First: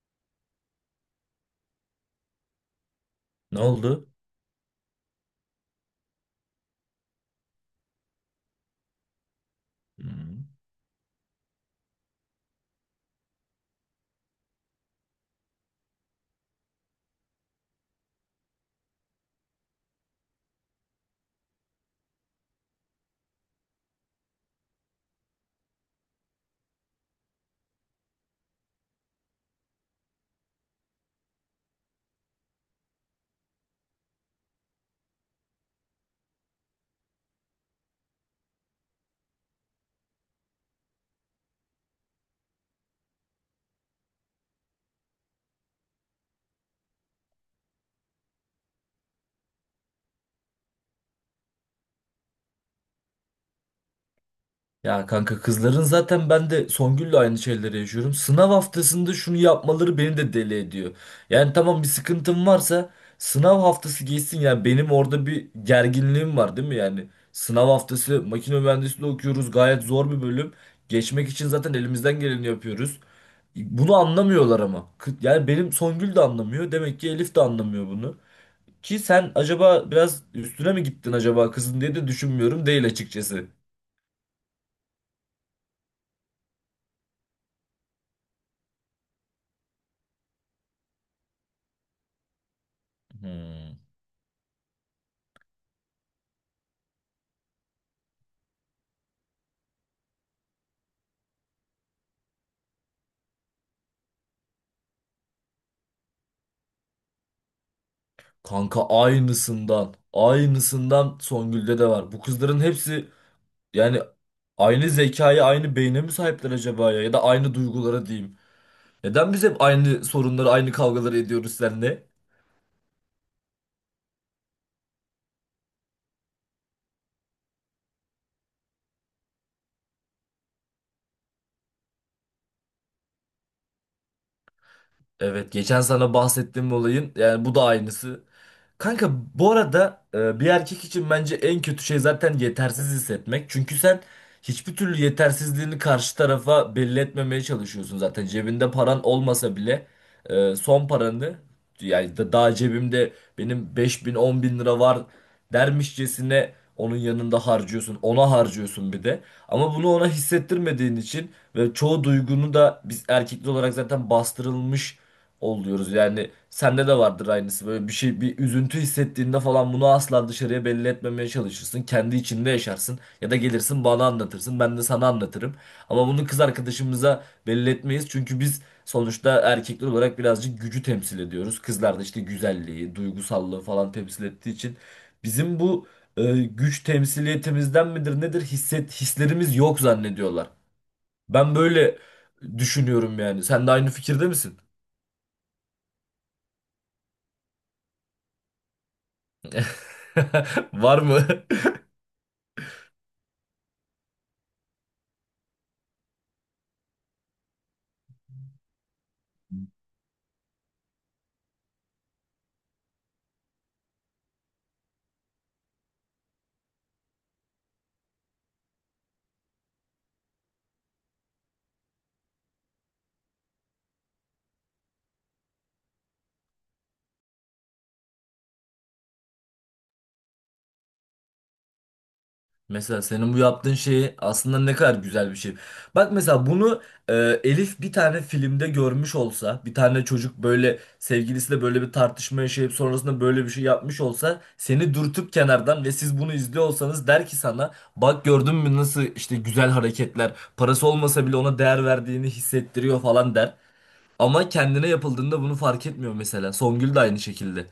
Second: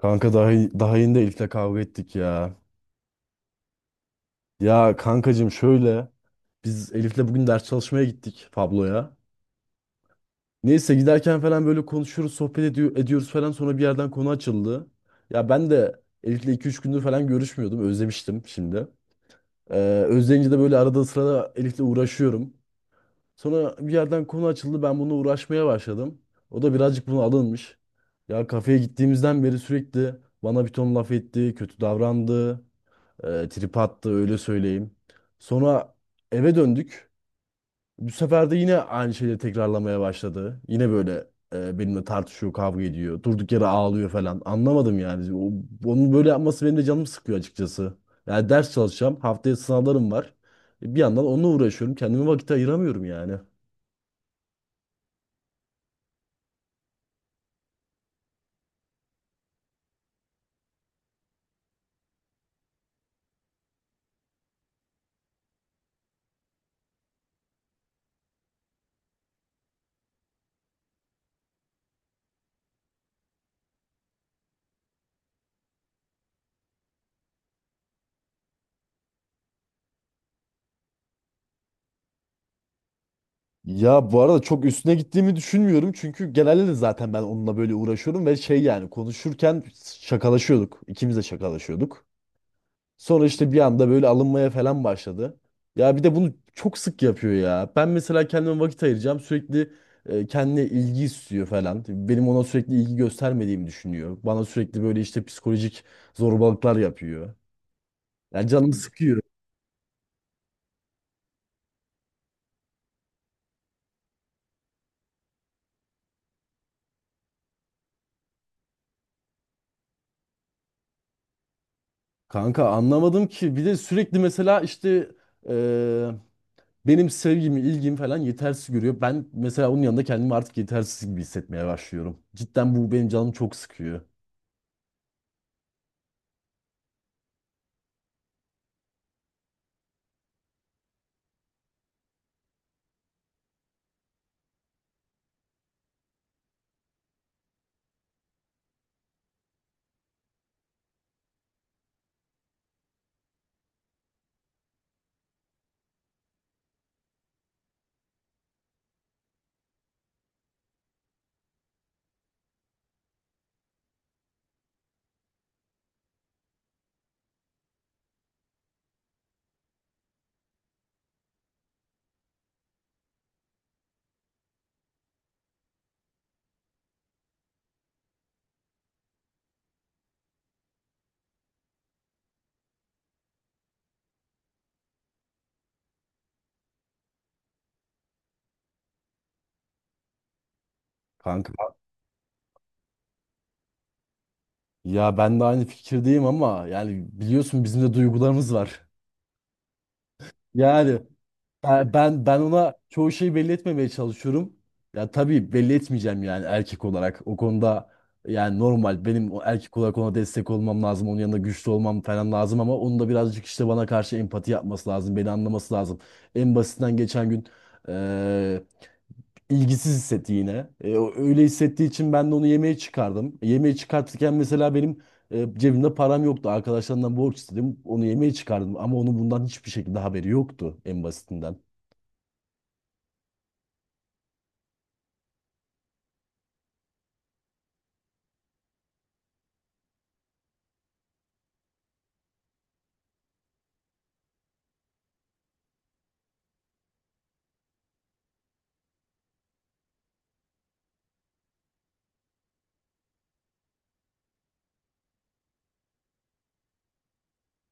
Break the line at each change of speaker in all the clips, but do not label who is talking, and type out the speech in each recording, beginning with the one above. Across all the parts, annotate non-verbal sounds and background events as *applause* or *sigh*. Kanka daha yeni de Elif'le kavga ettik ya.
Ne oldu?
Ya kankacığım şöyle biz Elif'le bugün ders çalışmaya gittik Pablo'ya.
Hmm.
Neyse giderken falan böyle konuşuyoruz, sohbet ediyoruz falan sonra bir yerden konu açıldı. Ya ben de Elif'le iki üç gündür falan görüşmüyordum. Özlemiştim şimdi. Ee, Özleyince de böyle arada sırada Elif'le uğraşıyorum. Sonra bir yerden konu açıldı. Ben bununla uğraşmaya başladım. O da birazcık buna alınmış. Ya kafeye gittiğimizden beri sürekli bana bir ton laf etti, kötü davrandı. E, trip attı öyle söyleyeyim. Sonra eve döndük. Bu sefer de yine aynı şeyleri tekrarlamaya başladı. Yine böyle benimle tartışıyor, kavga ediyor. Durduk yere ağlıyor falan. Anlamadım yani. Onun böyle yapması benim de canımı sıkıyor açıkçası. Yani ders çalışacağım. Haftaya sınavlarım var. Bir yandan onunla uğraşıyorum. Kendime vakit ayıramıyorum yani.
Ya kanka kızların zaten ben de Songül'le aynı şeyleri yaşıyorum. Sınav haftasında şunu yapmaları beni de deli ediyor. Yani tamam bir sıkıntım varsa sınav haftası geçsin, yani benim orada bir gerginliğim var, değil mi? Yani sınav haftası, makine mühendisliği okuyoruz, gayet zor bir bölüm. Geçmek için zaten elimizden geleni yapıyoruz. Bunu anlamıyorlar ama. Yani benim Songül de anlamıyor. Demek ki Elif de anlamıyor bunu. Ki sen acaba biraz üstüne mi gittin acaba kızın diye de düşünmüyorum değil, açıkçası.
Ya bu arada çok üstüne gittiğimi düşünmüyorum. Çünkü genelde de zaten ben onunla böyle uğraşıyorum ve şey yani konuşurken şakalaşıyorduk. İkimiz de şakalaşıyorduk. Sonra işte bir
Hmm.
anda böyle alınmaya falan başladı. Ya bir de bunu çok sık yapıyor ya. Ben mesela kendime vakit ayıracağım. Sürekli kendine ilgi istiyor falan. Benim ona sürekli ilgi göstermediğimi düşünüyor. Bana sürekli böyle işte psikolojik zorbalıklar yapıyor. Ya canımı
Kanka,
sıkıyor.
aynısından. Aynısından Songül'de de var. Bu kızların hepsi, yani aynı zekaya, aynı beyne mi sahipler acaba ya? Ya da aynı duygulara diyeyim. Neden biz hep aynı sorunları, aynı kavgaları ediyoruz seninle?
Kanka anlamadım ki. Bir de sürekli mesela işte e, benim sevgimi, ilgimi falan yetersiz görüyor. Ben mesela onun yanında kendimi artık yetersiz gibi hissetmeye başlıyorum. Cidden bu benim canımı çok sıkıyor.
Evet, geçen sana bahsettiğim olayın, yani bu da aynısı. Kanka, bu arada bir erkek için bence en kötü şey zaten yetersiz hissetmek. Çünkü sen hiçbir türlü yetersizliğini karşı tarafa belli etmemeye çalışıyorsun zaten. Cebinde paran olmasa bile, son paranı, yani daha cebimde benim 5 bin 10 bin lira var dermişçesine onun yanında harcıyorsun. Ona harcıyorsun bir de. Ama bunu ona hissettirmediğin için ve çoğu duygunu da biz erkekli olarak zaten bastırılmış oluyoruz. Yani sende de vardır aynısı. Böyle bir şey, bir üzüntü hissettiğinde falan bunu asla dışarıya belli etmemeye çalışırsın. Kendi içinde yaşarsın ya da gelirsin bana anlatırsın. Ben de sana anlatırım. Ama bunu kız arkadaşımıza belli etmeyiz. Çünkü biz sonuçta erkekler olarak birazcık gücü temsil ediyoruz. Kızlar da işte güzelliği, duygusallığı falan temsil ettiği için, bizim bu güç temsiliyetimizden midir nedir hislerimiz yok zannediyorlar. Ben
Kanka.
böyle düşünüyorum yani. Sen de aynı fikirde misin?
Ya ben de aynı fikirdeyim ama yani biliyorsun bizim de duygularımız var.
*laughs*
Yani
Var mı? *laughs*
ben ona çoğu şeyi belli etmemeye çalışıyorum. Ya tabii belli etmeyeceğim yani erkek olarak. O konuda yani normal benim o erkek olarak ona destek olmam lazım. Onun yanında güçlü olmam falan lazım ama onun da birazcık işte bana karşı empati yapması lazım. Beni anlaması lazım. En basitinden geçen gün e, ilgisiz hissetti yine. Öyle hissettiği için ben de onu yemeğe çıkardım. Yemeğe çıkartırken mesela benim cebimde param yoktu. Arkadaşlarımdan borç istedim. Onu yemeğe çıkardım. Ama onun bundan hiçbir şekilde haberi yoktu en basitinden.
Mesela senin bu yaptığın şeyi, aslında ne kadar güzel bir şey. Bak mesela bunu, e, Elif bir tane filmde görmüş olsa, bir tane çocuk böyle sevgilisiyle böyle bir tartışma yaşayıp sonrasında böyle bir şey yapmış olsa, seni dürtüp kenardan ve siz bunu izliyor olsanız, der ki sana, bak gördün mü nasıl işte güzel hareketler, parası olmasa bile ona değer verdiğini hissettiriyor falan der. Ama kendine yapıldığında bunu fark etmiyor mesela. Songül de aynı şekilde.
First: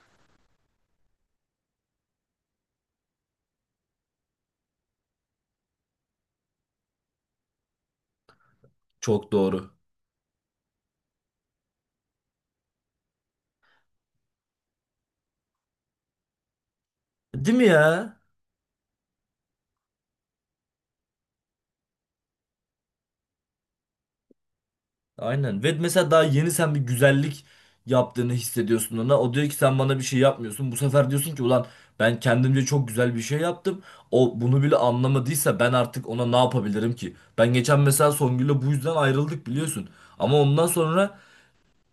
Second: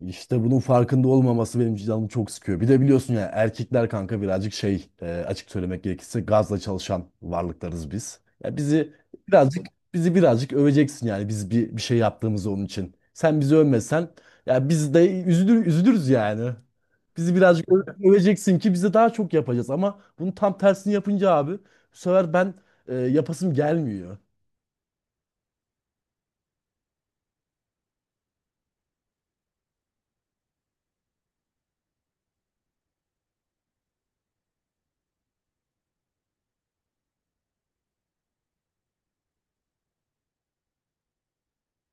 İşte bunun farkında olmaması benim canımı çok sıkıyor. Bir de biliyorsun ya erkekler kanka birazcık şey açık söylemek gerekirse gazla çalışan varlıklarız biz. Ya
Çok
birazcık
doğru.
bizi birazcık öveceksin yani biz bir şey yaptığımız onun için. Sen bizi övmesen ya biz de üzülürüz yani. Bizi
Değil mi
birazcık
ya?
öveceksin ki bize daha çok yapacağız ama bunu tam tersini yapınca abi bu sefer ben yapasım gelmiyor.
Aynen. Ve mesela daha yeni sen bir güzellik yaptığını hissediyorsun ona. O diyor ki sen bana bir şey yapmıyorsun. Bu sefer diyorsun ki ulan, ben kendimce çok güzel bir şey yaptım. O bunu bile anlamadıysa ben artık ona ne yapabilirim ki? Ben geçen mesela Songül'le bu yüzden ayrıldık, biliyorsun. Ama ondan sonra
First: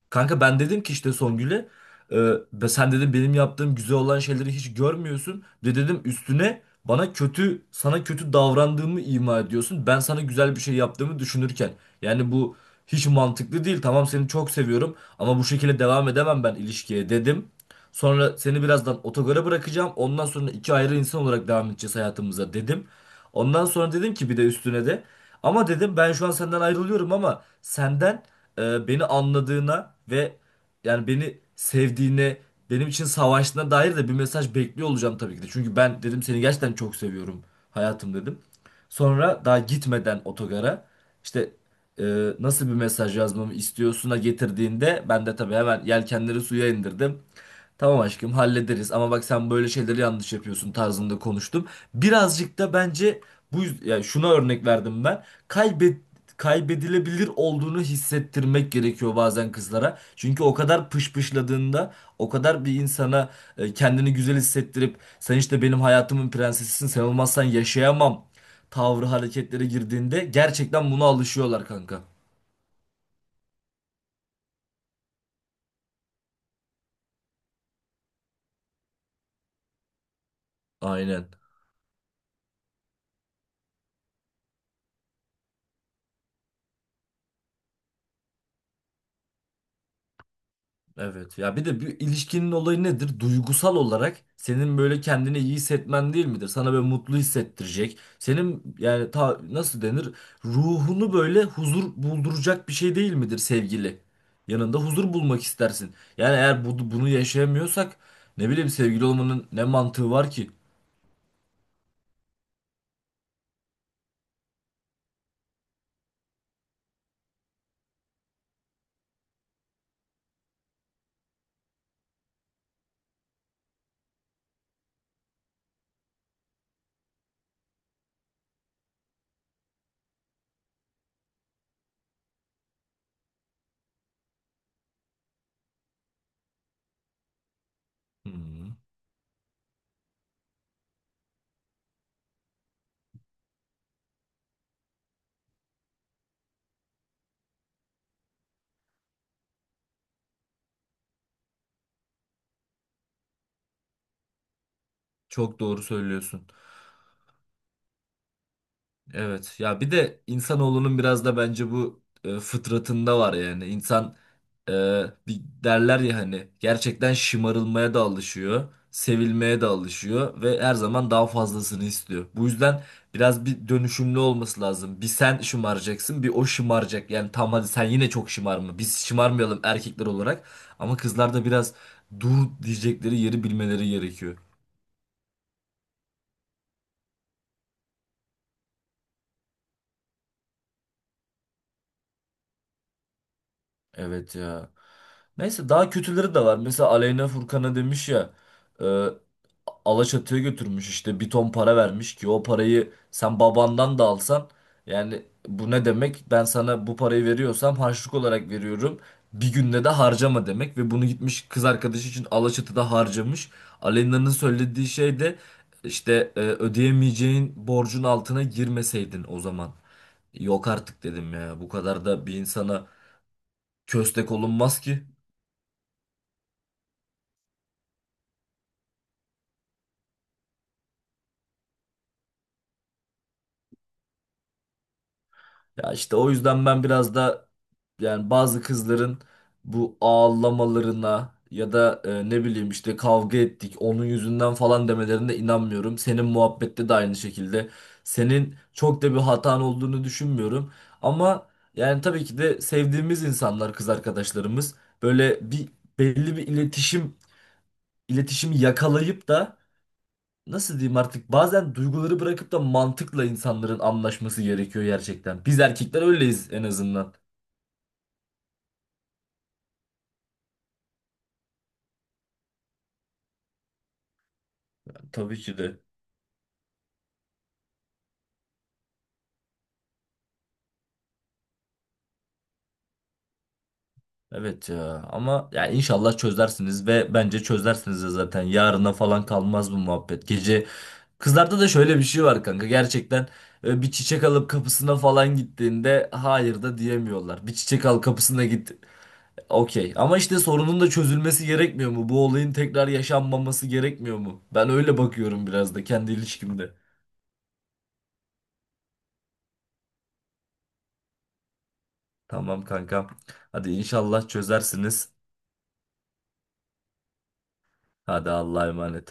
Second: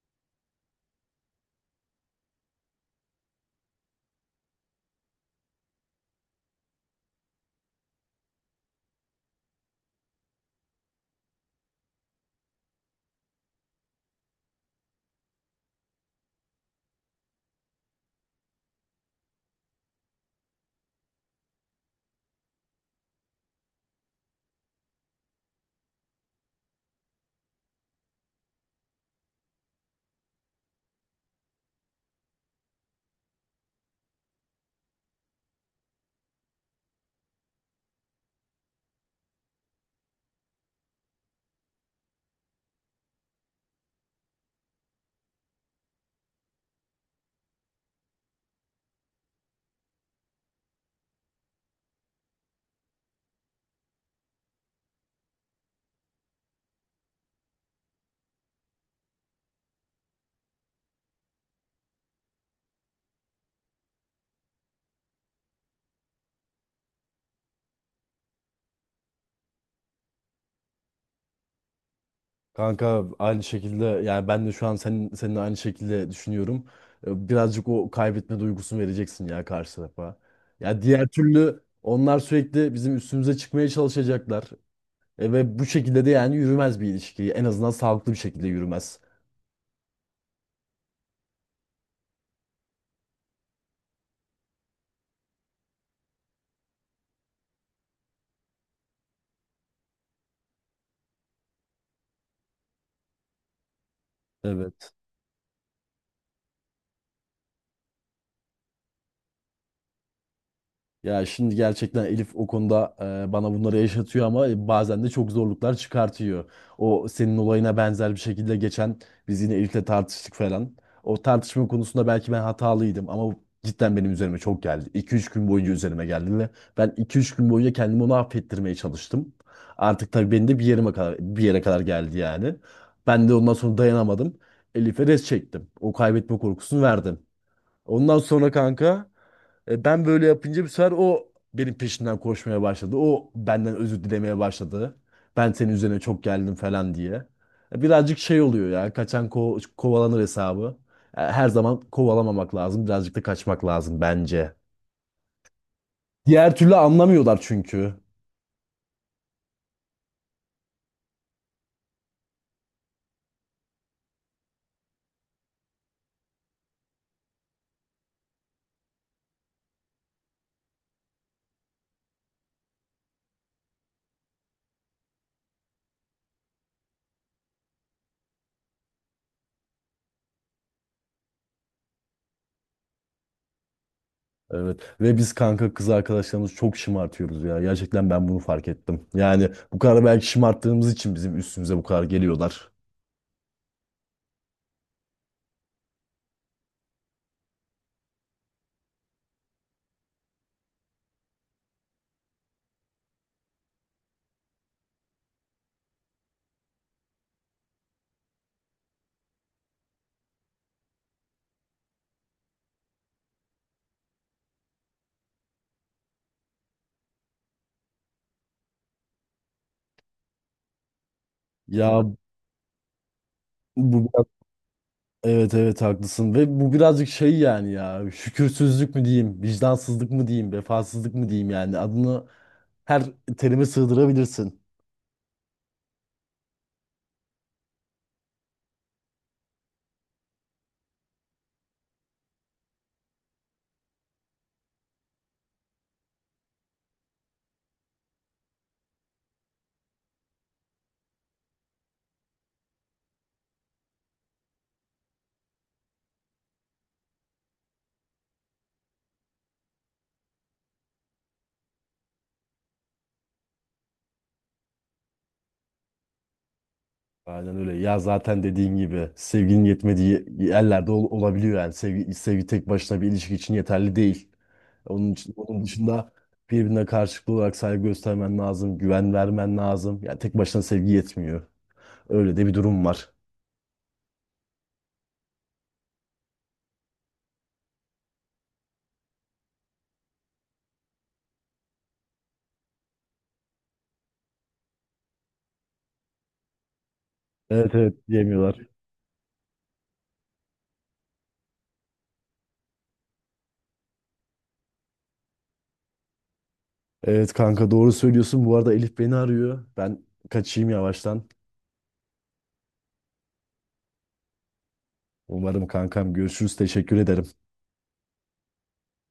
kanka, ben dedim ki işte Songül'e, e, sen dedim benim yaptığım güzel olan şeyleri hiç görmüyorsun. Bir de dedim üstüne bana kötü, sana kötü davrandığımı ima ediyorsun. Ben sana güzel bir şey yaptığımı düşünürken. Yani bu hiç mantıklı değil. Tamam, seni çok seviyorum ama bu şekilde devam edemem ben ilişkiye, dedim. Sonra seni birazdan otogara bırakacağım. Ondan sonra iki ayrı insan olarak devam edeceğiz hayatımıza, dedim. Ondan sonra dedim ki bir de üstüne de, ama dedim ben şu an senden ayrılıyorum ama senden beni anladığına ve, yani beni sevdiğine, benim için savaştığına dair de bir mesaj bekliyor olacağım tabii ki de. Çünkü ben dedim seni gerçekten çok seviyorum hayatım, dedim. Sonra daha gitmeden otogara, işte, e, nasıl bir mesaj yazmamı istiyorsuna getirdiğinde, ben de tabii hemen yelkenleri suya indirdim. Tamam aşkım, hallederiz ama bak sen böyle şeyleri yanlış yapıyorsun tarzında konuştum. Birazcık da bence bu yani şuna örnek verdim ben. Kaybedilebilir olduğunu hissettirmek gerekiyor bazen kızlara. Çünkü o kadar pışpışladığında, o kadar bir insana kendini güzel hissettirip sen işte benim hayatımın prensesisin, sen olmazsan yaşayamam tavrı hareketlere girdiğinde gerçekten buna alışıyorlar kanka.
Kanka aynı şekilde yani ben de şu an seninle aynı şekilde düşünüyorum. Birazcık o kaybetme duygusunu vereceksin ya karşı tarafa. Ya diğer
Aynen.
türlü onlar sürekli bizim üstümüze çıkmaya çalışacaklar. E ve bu şekilde de yani yürümez bir ilişki. En azından sağlıklı bir şekilde yürümez.
Evet ya, bir de bir ilişkinin olayı nedir? Duygusal olarak senin böyle kendini iyi hissetmen değil midir? Sana böyle mutlu hissettirecek. Senin yani nasıl denir? Ruhunu böyle huzur bulduracak bir şey değil midir sevgili? Yanında
Evet.
huzur bulmak istersin. Yani eğer bunu yaşayamıyorsak, ne bileyim, sevgili olmanın ne mantığı var ki?
Ya şimdi gerçekten Elif o konuda bana bunları yaşatıyor ama bazen de çok zorluklar çıkartıyor. O senin olayına benzer bir şekilde geçen biz yine Elif'le tartıştık falan. O tartışma konusunda belki ben hatalıydım ama bu cidden benim üzerime çok geldi. iki üç gün boyunca üzerime geldi ve ben iki üç gün boyunca kendimi onu affettirmeye çalıştım. Artık tabii beni de bir yere kadar geldi yani. Ben de ondan sonra dayanamadım. Elif'e res çektim. O kaybetme korkusunu verdim. Ondan sonra
Hmm,
kanka ben böyle yapınca bir sefer o benim peşimden koşmaya başladı. O benden özür dilemeye başladı. Ben senin üzerine çok geldim falan diye. E, birazcık şey oluyor ya. Kaçan kovalanır hesabı. Her zaman kovalamamak lazım. Birazcık da kaçmak lazım bence.
çok doğru söylüyorsun.
Diğer türlü anlamıyorlar çünkü.
Evet ya, bir de insanoğlunun biraz da bence bu fıtratında var yani. İnsan, bir derler ya hani, gerçekten şımarılmaya da alışıyor, sevilmeye de alışıyor ve her zaman daha fazlasını istiyor. Bu yüzden biraz bir dönüşümlü olması lazım. Bir sen şımaracaksın, bir o şımaracak. Yani tamam, hadi sen yine çok şımarma. Biz şımarmayalım erkekler olarak ama kızlar da biraz dur diyecekleri yeri bilmeleri gerekiyor.
Evet ve biz kanka kız arkadaşlarımızı çok şımartıyoruz ya. Gerçekten ben bunu fark ettim. Yani bu kadar belki şımarttığımız için bizim üstümüze bu kadar geliyorlar.
Evet ya. Neyse, daha kötüleri de var. Mesela Aleyna, Furkan'a demiş ya, e, Alaçatı'ya götürmüş, işte bir ton para vermiş ki o parayı sen babandan da alsan, yani bu ne demek? Ben sana bu parayı veriyorsam harçlık olarak veriyorum. Bir günde de harcama demek, ve bunu gitmiş kız arkadaşı için Alaçatı'da harcamış. Aleyna'nın söylediği şey de işte, ödeyemeyeceğin borcun altına girmeseydin o zaman. Yok artık, dedim ya. Bu
Ya
kadar da bir insana
bu
köstek olunmaz ki.
Evet evet haklısın ve bu birazcık şey yani ya şükürsüzlük mü diyeyim, vicdansızlık mı diyeyim, vefasızlık mı diyeyim yani adını her terime sığdırabilirsin.
Ya işte o yüzden ben biraz da, yani bazı kızların bu ağlamalarına ya da, ne bileyim işte kavga ettik onun yüzünden falan demelerine inanmıyorum. Senin muhabbette de aynı şekilde. Senin çok da bir hatan olduğunu düşünmüyorum. Ama yani tabii ki de sevdiğimiz insanlar, kız arkadaşlarımız, böyle bir belli bir iletişimi yakalayıp da, nasıl diyeyim artık, bazen duyguları bırakıp da mantıkla insanların anlaşması gerekiyor gerçekten. Biz erkekler öyleyiz en azından.
Aynen öyle ya zaten dediğin gibi sevginin yetmediği yerlerde olabiliyor yani sevgi tek başına bir ilişki için yeterli değil. Onun için,
Tabii ki
onun
de.
dışında birbirine karşılıklı olarak saygı göstermen lazım, güven vermen lazım. Yani tek başına sevgi yetmiyor. Öyle de bir durum var.
Evet ya, ama ya inşallah çözersiniz ve bence çözersiniz de zaten, yarına falan kalmaz bu muhabbet. Gece. Kızlarda da şöyle bir şey var kanka gerçekten, bir çiçek alıp kapısına falan gittiğinde hayır da diyemiyorlar. Bir
Evet,
çiçek
evet
al, kapısına
diyemiyorlar.
git. Okey. Ama işte sorunun da çözülmesi gerekmiyor mu? Bu olayın tekrar yaşanmaması gerekmiyor mu? Ben öyle bakıyorum biraz da kendi ilişkimde.
Evet kanka doğru söylüyorsun. Bu arada Elif beni arıyor. Ben kaçayım yavaştan.
Tamam kanka. Hadi inşallah çözersiniz.
Umarım kankam, görüşürüz. Teşekkür ederim.
Hadi Allah'a emanet.